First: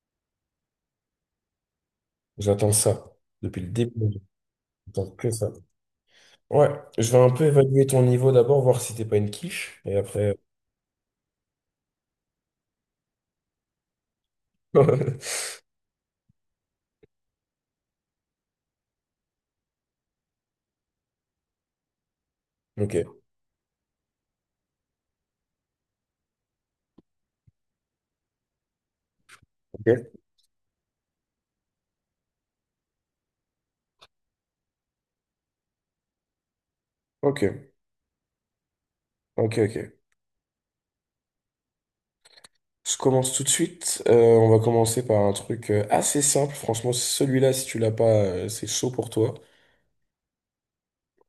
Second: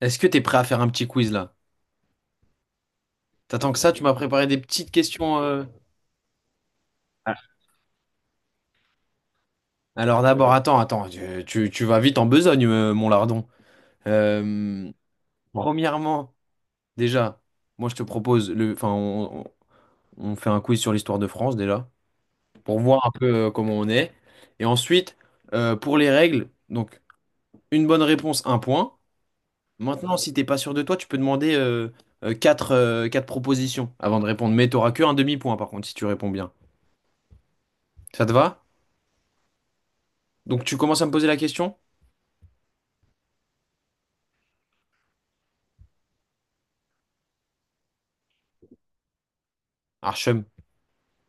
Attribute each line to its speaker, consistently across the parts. Speaker 1: Est-ce que t'es prêt à faire un petit quiz là?
Speaker 2: J'attends ça. Depuis le
Speaker 1: T'attends que ça,
Speaker 2: début,
Speaker 1: tu m'as préparé des petites
Speaker 2: j'attends que
Speaker 1: questions.
Speaker 2: ça. Ouais, je vais un
Speaker 1: Ah.
Speaker 2: peu évaluer ton niveau d'abord, voir si t'es pas une quiche, et
Speaker 1: Alors
Speaker 2: après.
Speaker 1: d'abord, attends, attends, tu vas vite en besogne, mon lardon. Euh, Premièrement, déjà, moi je te propose le, enfin, on fait un quiz sur l'histoire de France déjà pour voir un
Speaker 2: Ok,
Speaker 1: peu comment on est. Et ensuite, pour les règles, donc une bonne réponse, un point. Maintenant,
Speaker 2: ok,
Speaker 1: si t'es pas sûr de toi, tu peux demander quatre, quatre propositions avant de répondre. Mais t'auras que un demi-point par contre si tu réponds bien.
Speaker 2: ok,
Speaker 1: Ça te va?
Speaker 2: ok, ok.
Speaker 1: Donc tu commences à me poser la question?
Speaker 2: Je commence tout de suite. On va commencer par un truc assez simple. Franchement, celui-là, si tu l'as pas, c'est chaud pour toi.
Speaker 1: Archem.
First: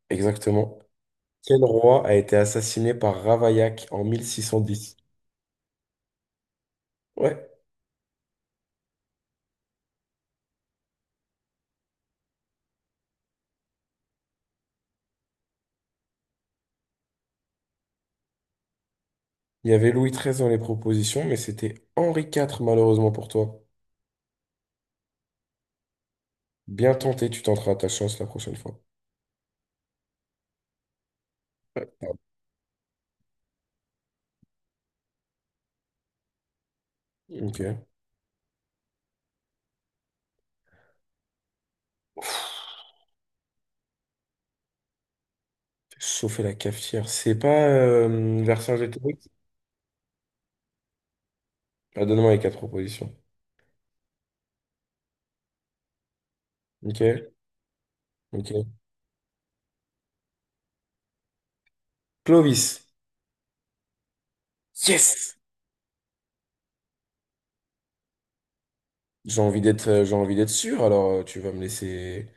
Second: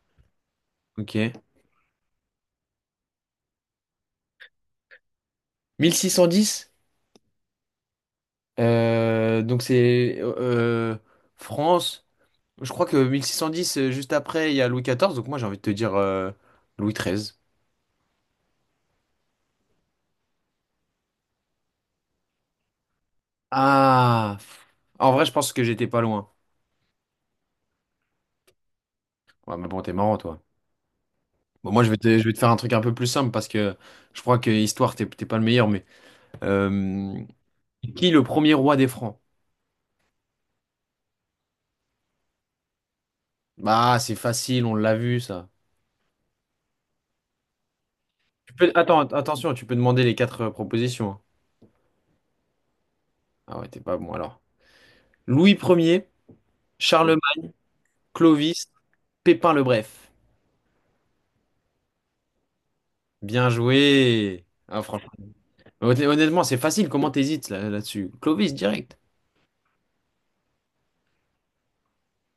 Speaker 2: Exactement.
Speaker 1: Ok.
Speaker 2: Quel roi a été assassiné par Ravaillac en 1610?
Speaker 1: 1610?
Speaker 2: Ouais,
Speaker 1: Donc c'est France. Je crois que 1610, juste après, il y a Louis XIV. Donc moi, j'ai envie de te dire Louis XIII.
Speaker 2: il y avait Louis XIII dans les propositions, mais c'était Henri IV, malheureusement pour toi.
Speaker 1: Ah! pff. En vrai, je pense que j'étais pas loin.
Speaker 2: Bien tenté, tu tenteras ta chance la prochaine fois.
Speaker 1: Ouais, mais bon, t'es marrant, toi. Bon, moi,
Speaker 2: Ouais.
Speaker 1: je vais te faire un truc un peu plus simple parce que je crois que histoire, t'es pas le meilleur, mais... euh,
Speaker 2: Ok.
Speaker 1: qui est le premier roi des Francs? Bah, c'est facile, on l'a vu, ça.
Speaker 2: Chauffer la cafetière. C'est pas
Speaker 1: Tu peux... Attends,
Speaker 2: Vercingétorix?
Speaker 1: attention, tu peux demander les quatre propositions, hein.
Speaker 2: Ah, donne-moi les quatre propositions.
Speaker 1: Ah ouais, t'es pas bon alors. Louis Ier,
Speaker 2: Ok.
Speaker 1: Charlemagne,
Speaker 2: Ok.
Speaker 1: Clovis, Pépin le Bref.
Speaker 2: Clovis.
Speaker 1: Bien joué. Ah, franchement.
Speaker 2: Yes!
Speaker 1: Honnêtement, c'est facile. Comment t'hésites là, là-dessus? Clovis, direct.
Speaker 2: J'ai envie d'être sûr, alors, tu vas me laisser.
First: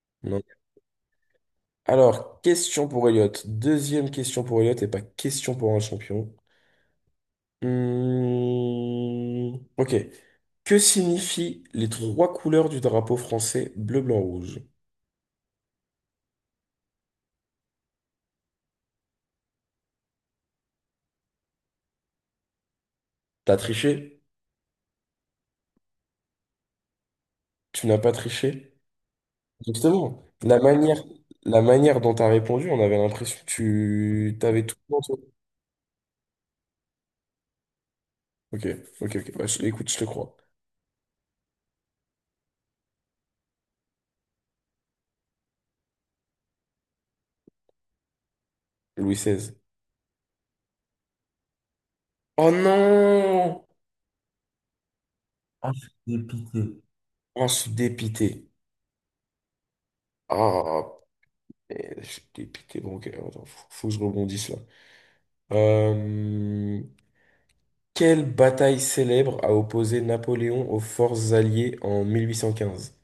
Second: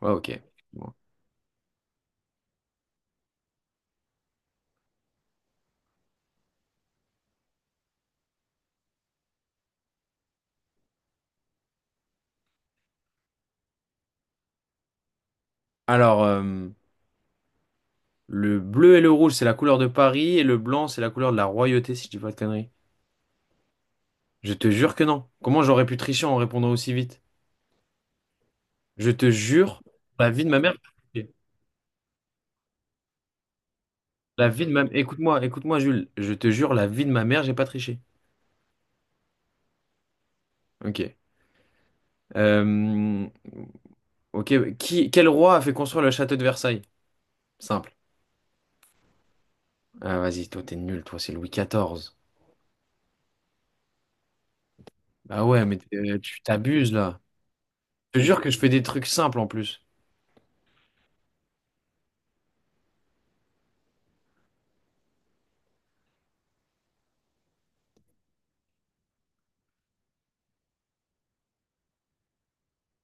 Speaker 1: Ouais, ok.
Speaker 2: Non.
Speaker 1: Bon.
Speaker 2: Alors, question pour Elliot. Deuxième question pour Elliot et pas question pour un champion. Hmm. Ok. Que signifient les trois couleurs du drapeau français bleu, blanc, rouge?
Speaker 1: Alors, le bleu et le rouge, c'est la couleur de Paris et le blanc, c'est la couleur de la royauté, si je dis pas de conneries.
Speaker 2: T'as triché?
Speaker 1: Je te jure que non. Comment j'aurais pu tricher en répondant aussi vite?
Speaker 2: Tu n'as pas triché?
Speaker 1: Je te jure,
Speaker 2: Justement,
Speaker 1: la vie de ma mère.
Speaker 2: la manière dont tu as répondu, on avait l'impression que tu
Speaker 1: La vie
Speaker 2: t'avais
Speaker 1: de
Speaker 2: tout
Speaker 1: ma...
Speaker 2: en toi.
Speaker 1: Écoute-moi, écoute-moi, Jules. Je te jure, la vie de ma mère, j'ai pas triché.
Speaker 2: Ok, ok, ok. Bah, écoute, je te crois.
Speaker 1: Ok. Euh, Ok, quel roi a fait construire le château de Versailles? Simple.
Speaker 2: Louis XVI.
Speaker 1: Ah, vas-y, toi, t'es nul, toi, c'est Louis XIV.
Speaker 2: Oh non!
Speaker 1: Ah ouais,
Speaker 2: Ah,
Speaker 1: mais
Speaker 2: je suis
Speaker 1: tu
Speaker 2: dépité.
Speaker 1: t'abuses, là.
Speaker 2: Ah, je suis
Speaker 1: Je te jure
Speaker 2: dépité.
Speaker 1: que je fais des trucs simples, en plus.
Speaker 2: Ah, punaise, je suis dépité. Bon, ok, attends, faut que je rebondisse là. Euh, Quelle bataille célèbre a opposé Napoléon aux forces alliées en 1815?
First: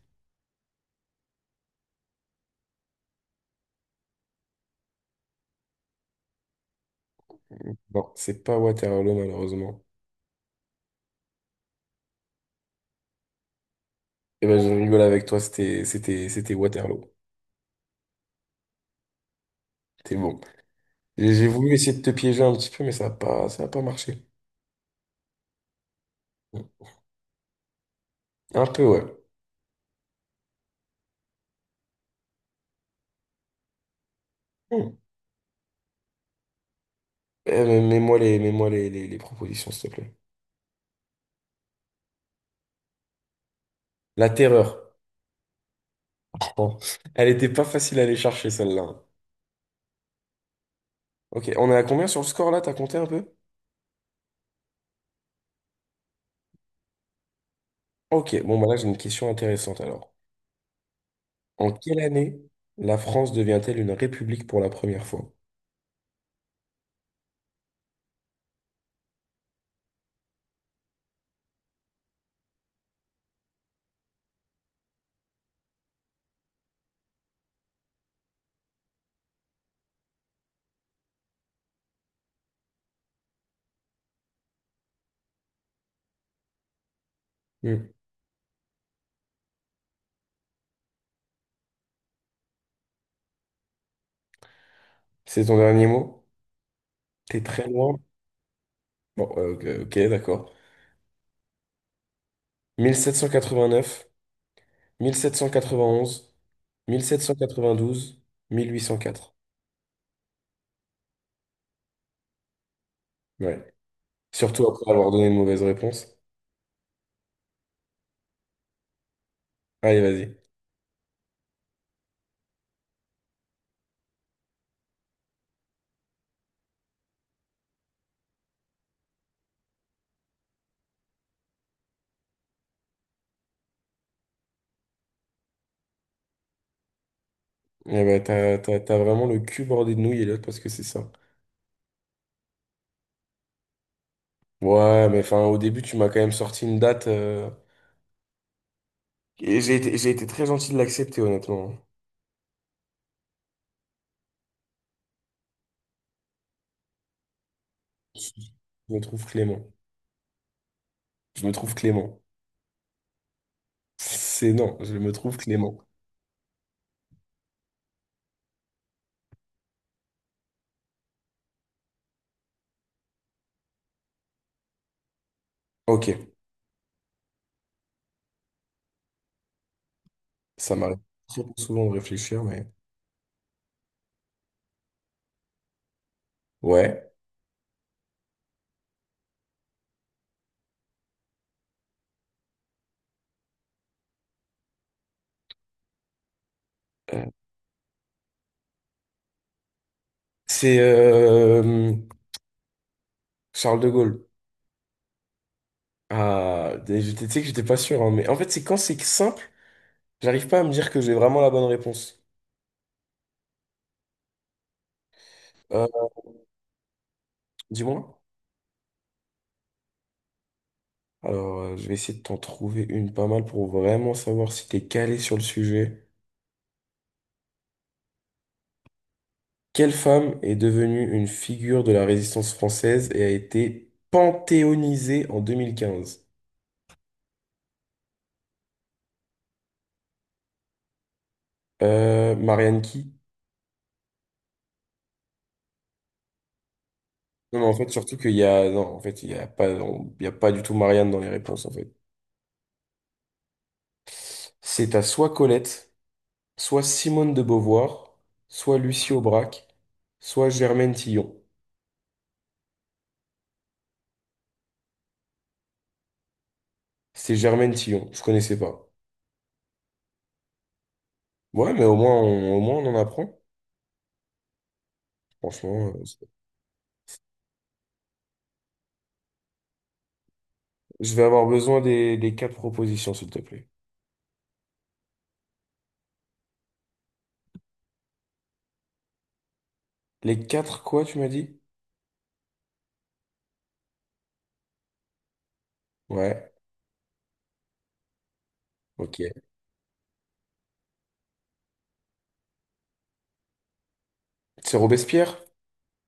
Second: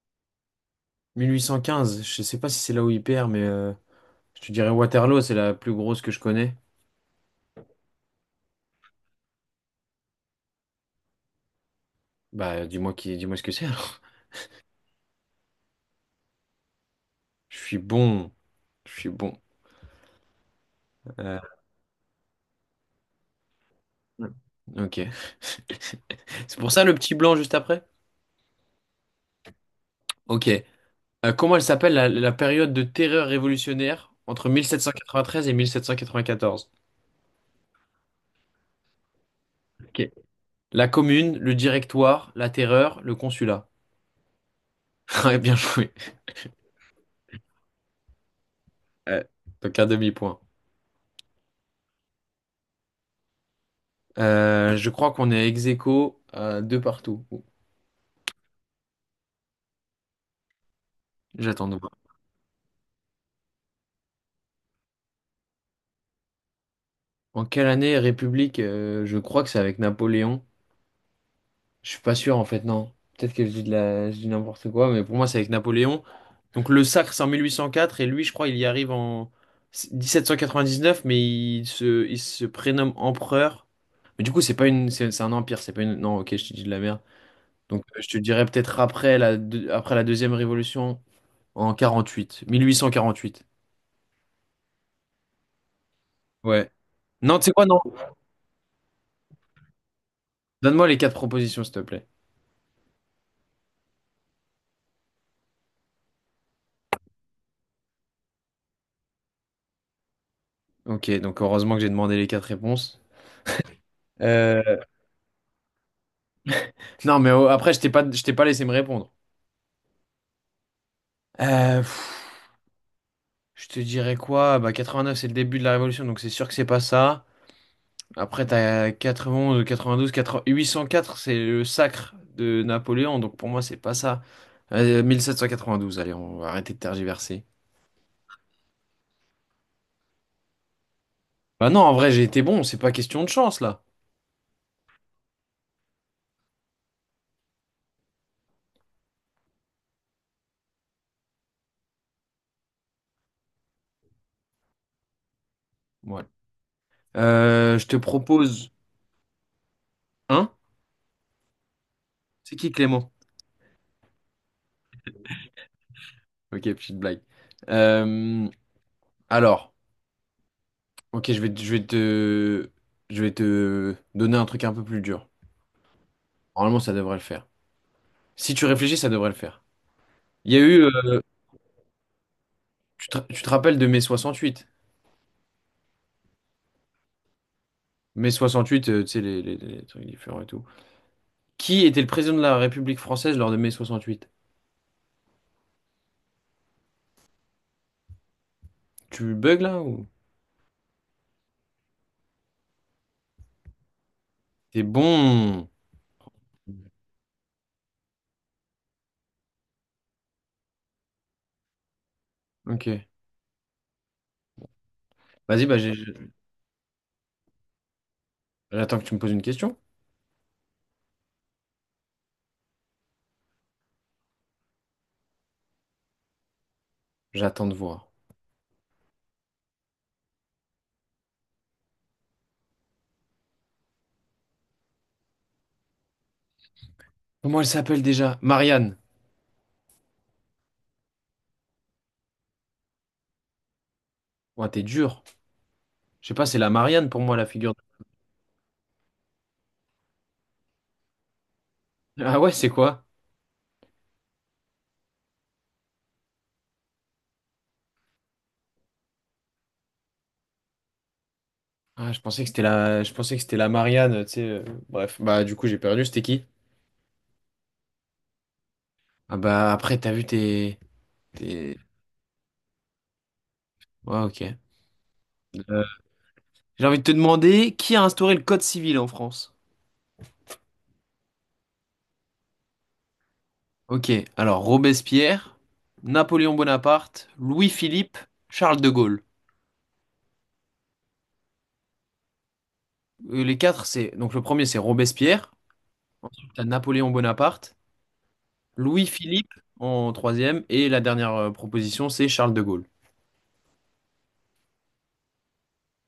Speaker 1: 1815, je sais pas si c'est là où il perd, mais je te dirais Waterloo, c'est la plus grosse que je connais.
Speaker 2: Non, c'est pas Waterloo, malheureusement.
Speaker 1: Bah, dis-moi ce que c'est, alors.
Speaker 2: Eh ben, je rigole avec toi, c'était Waterloo.
Speaker 1: Je suis bon, je suis bon.
Speaker 2: T'es bon.
Speaker 1: Euh,
Speaker 2: J'ai voulu essayer de te piéger un petit peu, mais ça a pas marché.
Speaker 1: ok. C'est pour
Speaker 2: Mm.
Speaker 1: ça le petit blanc juste après?
Speaker 2: Un peu, ouais.
Speaker 1: Ok. Comment elle s'appelle la période de terreur révolutionnaire entre
Speaker 2: Mm.
Speaker 1: 1793 et 1794?
Speaker 2: Eh, mais les propositions, s'il te plaît.
Speaker 1: La commune, le directoire, la terreur, le consulat.
Speaker 2: La terreur.
Speaker 1: Ouais, bien joué.
Speaker 2: Bon. Elle était pas facile à aller chercher, celle-là.
Speaker 1: Euh, donc un demi-point.
Speaker 2: Ok, on est à combien sur le score, là? T'as compté un peu?
Speaker 1: Je crois qu'on est ex aequo à deux partout. Ouh.
Speaker 2: Ok, bon, bah là, j'ai une question intéressante, alors.
Speaker 1: J'attends
Speaker 2: En
Speaker 1: de voir.
Speaker 2: quelle année la France devient-elle une république pour la première fois?
Speaker 1: En quelle année République? Je crois que c'est avec Napoléon. Je suis pas sûr en fait, non. Peut-être que je dis n'importe quoi, mais pour moi c'est avec Napoléon. Donc le sacre c'est en 1804 et lui je crois il y arrive en 1799, mais il se prénomme empereur. Mais du coup c'est pas une, c'est un empire, c'est pas une. Non, ok, je te dis de la merde. Donc,
Speaker 2: Mm.
Speaker 1: je te dirais peut-être après la deuxième révolution en 48, 1848.
Speaker 2: C'est ton dernier mot?
Speaker 1: Ouais. Non,
Speaker 2: T'es
Speaker 1: tu sais quoi,
Speaker 2: très
Speaker 1: non.
Speaker 2: loin? Bon, ok, ok, d'accord.
Speaker 1: Donne-moi les quatre propositions, s'il te plaît.
Speaker 2: 1789, mille sept cent quatre-vingt-onze, quatre-vingt-douze, 1804.
Speaker 1: Ok, donc heureusement que j'ai demandé les quatre réponses.
Speaker 2: Ouais. Surtout
Speaker 1: Euh,
Speaker 2: après avoir donné une mauvaise réponse.
Speaker 1: Non, mais oh, après, je t'ai pas laissé me répondre.
Speaker 2: Allez, vas-y.
Speaker 1: Euh, pff, je te dirais quoi? Bah, 89, c'est le début de la Révolution, donc c'est sûr que c'est pas ça. Après, t'as 91, 92, 80 804, c'est le sacre de Napoléon, donc pour moi, c'est pas ça. 1792, allez, on va arrêter de tergiverser.
Speaker 2: Eh ben, t'as vraiment le cul bordé de nouilles, l'autre parce que c'est ça.
Speaker 1: Bah non, en vrai, j'ai été bon, c'est pas question de chance là.
Speaker 2: Ouais, mais enfin, au début, tu m'as quand même sorti une date. Et j'ai été très gentil de l'accepter, honnêtement.
Speaker 1: Voilà. Je te propose
Speaker 2: Je me trouve clément.
Speaker 1: un.
Speaker 2: Je me trouve clément.
Speaker 1: C'est qui Clément?
Speaker 2: C'est non, je me trouve clément.
Speaker 1: Ok, petite blague. Euh, alors, ok, je vais te donner un truc un peu plus dur.
Speaker 2: Ok,
Speaker 1: Normalement, ça devrait le faire. Si tu réfléchis, ça devrait le faire. Il y a
Speaker 2: ça
Speaker 1: eu,
Speaker 2: m'arrive très souvent de réfléchir, mais...
Speaker 1: tu te rappelles de mai 68.
Speaker 2: Ouais.
Speaker 1: Mai 68, tu sais, les trucs différents et tout. Qui était le président de la République française lors de mai 68?
Speaker 2: Euh,
Speaker 1: Tu bugs là ou?
Speaker 2: C'est Charles de Gaulle.
Speaker 1: T'es bon.
Speaker 2: Ah, et tu sais que j'étais pas sûr, hein, mais en fait, c'est quand c'est simple, j'arrive pas à me dire que j'ai vraiment la bonne réponse.
Speaker 1: Ok. Vas-y, bah
Speaker 2: Euh,
Speaker 1: j'ai.
Speaker 2: Dis-moi.
Speaker 1: J'attends que tu me poses une question.
Speaker 2: Alors, je vais essayer de t'en trouver une pas mal pour vraiment savoir si t'es calé sur le sujet.
Speaker 1: J'attends de voir.
Speaker 2: Quelle femme est devenue une figure de la résistance française et a été panthéonisée en 2015?
Speaker 1: Comment elle s'appelle déjà? Marianne.
Speaker 2: Marianne qui?
Speaker 1: Ouais, t'es dur. Je sais pas, c'est la Marianne pour moi, la
Speaker 2: Non, mais en
Speaker 1: figure.
Speaker 2: fait, surtout qu'non, en fait, il y a pas, il y a pas du tout Marianne dans les réponses, en fait.
Speaker 1: Ah ouais, c'est quoi?
Speaker 2: C'est à soit Colette, soit Simone de Beauvoir, soit Lucie Aubrac, soit Germaine Tillon.
Speaker 1: Ah, je pensais que c'était la... je pensais que c'était la Marianne, tu sais. Bref, bah du coup, j'ai perdu. C'était qui?
Speaker 2: C'était Germaine Tillon, je connaissais pas.
Speaker 1: Ah bah après, t'as vu tes...
Speaker 2: Ouais,
Speaker 1: tes-
Speaker 2: mais au moins on en apprend.
Speaker 1: Ouais, ok. Euh,
Speaker 2: Franchement,
Speaker 1: J'ai envie de te demander, qui a instauré le code civil en France?
Speaker 2: je vais avoir besoin des quatre propositions, s'il te plaît.
Speaker 1: Ok, alors Robespierre, Napoléon Bonaparte, Louis-Philippe, Charles de Gaulle.
Speaker 2: Les quatre quoi, tu m'as dit?
Speaker 1: Les quatre, c'est... Donc le premier, c'est Robespierre.
Speaker 2: Ouais,
Speaker 1: T'as Napoléon Bonaparte.
Speaker 2: ok.
Speaker 1: Louis-Philippe en troisième. Et la dernière proposition, c'est Charles de Gaulle.
Speaker 2: C'est Robespierre?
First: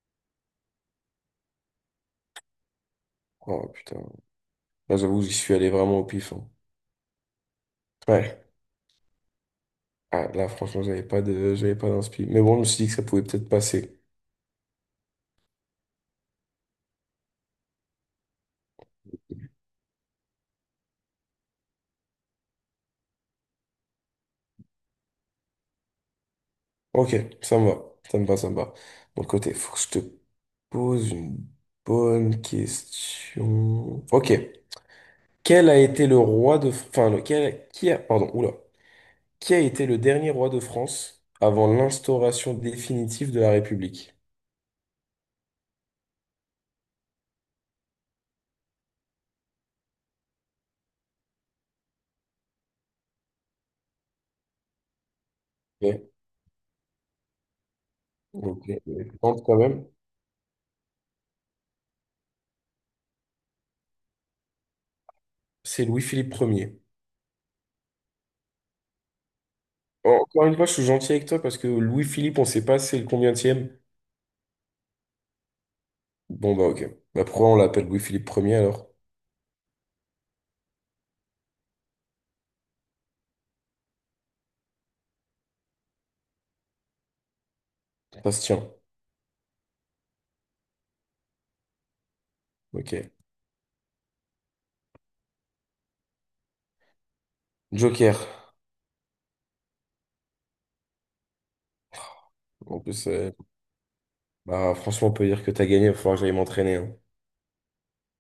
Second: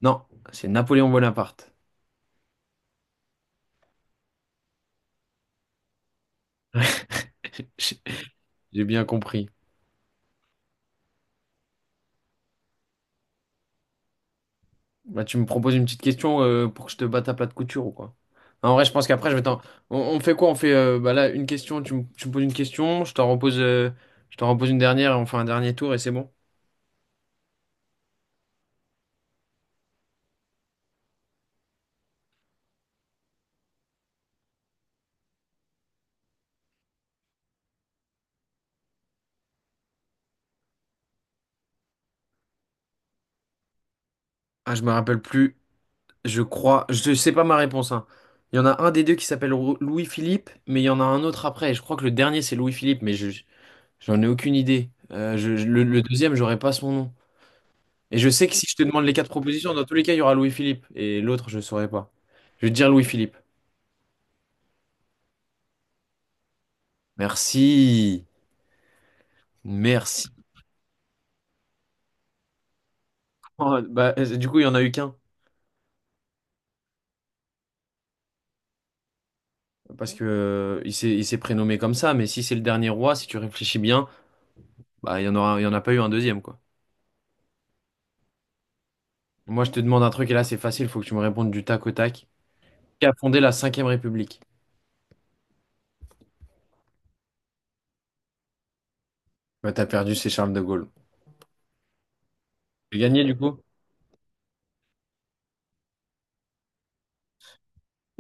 Speaker 1: Non, c'est Napoléon Bonaparte.
Speaker 2: Oh putain. Là, j'avoue, j'y suis allé vraiment au pif, hein.
Speaker 1: J'ai
Speaker 2: Ouais.
Speaker 1: j'ai bien compris.
Speaker 2: Ah, là, franchement, j'avais pas d'inspi. Mais bon, je me suis dit que ça pouvait peut-être passer.
Speaker 1: Bah, tu me proposes une petite question pour que je te batte à plat de couture ou quoi? En vrai, je pense qu'après, je vais t'en... On fait quoi? On fait bah là une question, tu me poses une question, je t'en repose une dernière et on fait un dernier tour et c'est bon.
Speaker 2: Ok, ça me va. Ça me va, ça me va. Bon, côté, faut que je te pose une bonne question. Ok. Quel a été le roi de... Pardon, oula. Qui a été le dernier roi de France avant l'instauration définitive de la République?
Speaker 1: Ah, je me rappelle plus. Je crois, je sais pas ma réponse, hein. Il y en a un des deux qui s'appelle Louis-Philippe, mais il y en a un autre après. Et je crois que le dernier c'est Louis-Philippe, mais j'en ai aucune idée. Le
Speaker 2: Ok.
Speaker 1: deuxième, j'aurais pas son nom. Et je sais que si
Speaker 2: Ok.
Speaker 1: je te demande les
Speaker 2: Je
Speaker 1: quatre
Speaker 2: pense quand
Speaker 1: propositions, dans
Speaker 2: même.
Speaker 1: tous les cas, il y aura Louis-Philippe. Et l'autre, je saurais pas. Je vais te dire Louis-Philippe.
Speaker 2: C'est Louis-Philippe premier.
Speaker 1: Merci. Merci.
Speaker 2: Encore une fois, je suis gentil avec toi parce que Louis-Philippe, on ne sait pas c'est le combientième.
Speaker 1: Oh, bah, du coup, il y en a eu qu'un.
Speaker 2: Bon, bah ok. Bah, pourquoi on l'appelle Louis-Philippe premier alors?
Speaker 1: Parce que il s'est prénommé comme ça. Mais si c'est le dernier roi, si tu réfléchis bien, bah, il y en a pas eu un deuxième, quoi.
Speaker 2: Ça se tient.
Speaker 1: Moi, je te demande un truc et là, c'est facile. Il faut que tu me répondes du tac au tac.
Speaker 2: Ok.
Speaker 1: Qui a fondé la Cinquième République?
Speaker 2: Joker.
Speaker 1: Bah, t'as perdu, c'est Charles de Gaulle.
Speaker 2: En
Speaker 1: J'ai
Speaker 2: plus,
Speaker 1: gagné, du coup?
Speaker 2: bah, franchement, on peut dire que t'as gagné. Il va falloir que j'aille m'entraîner, hein.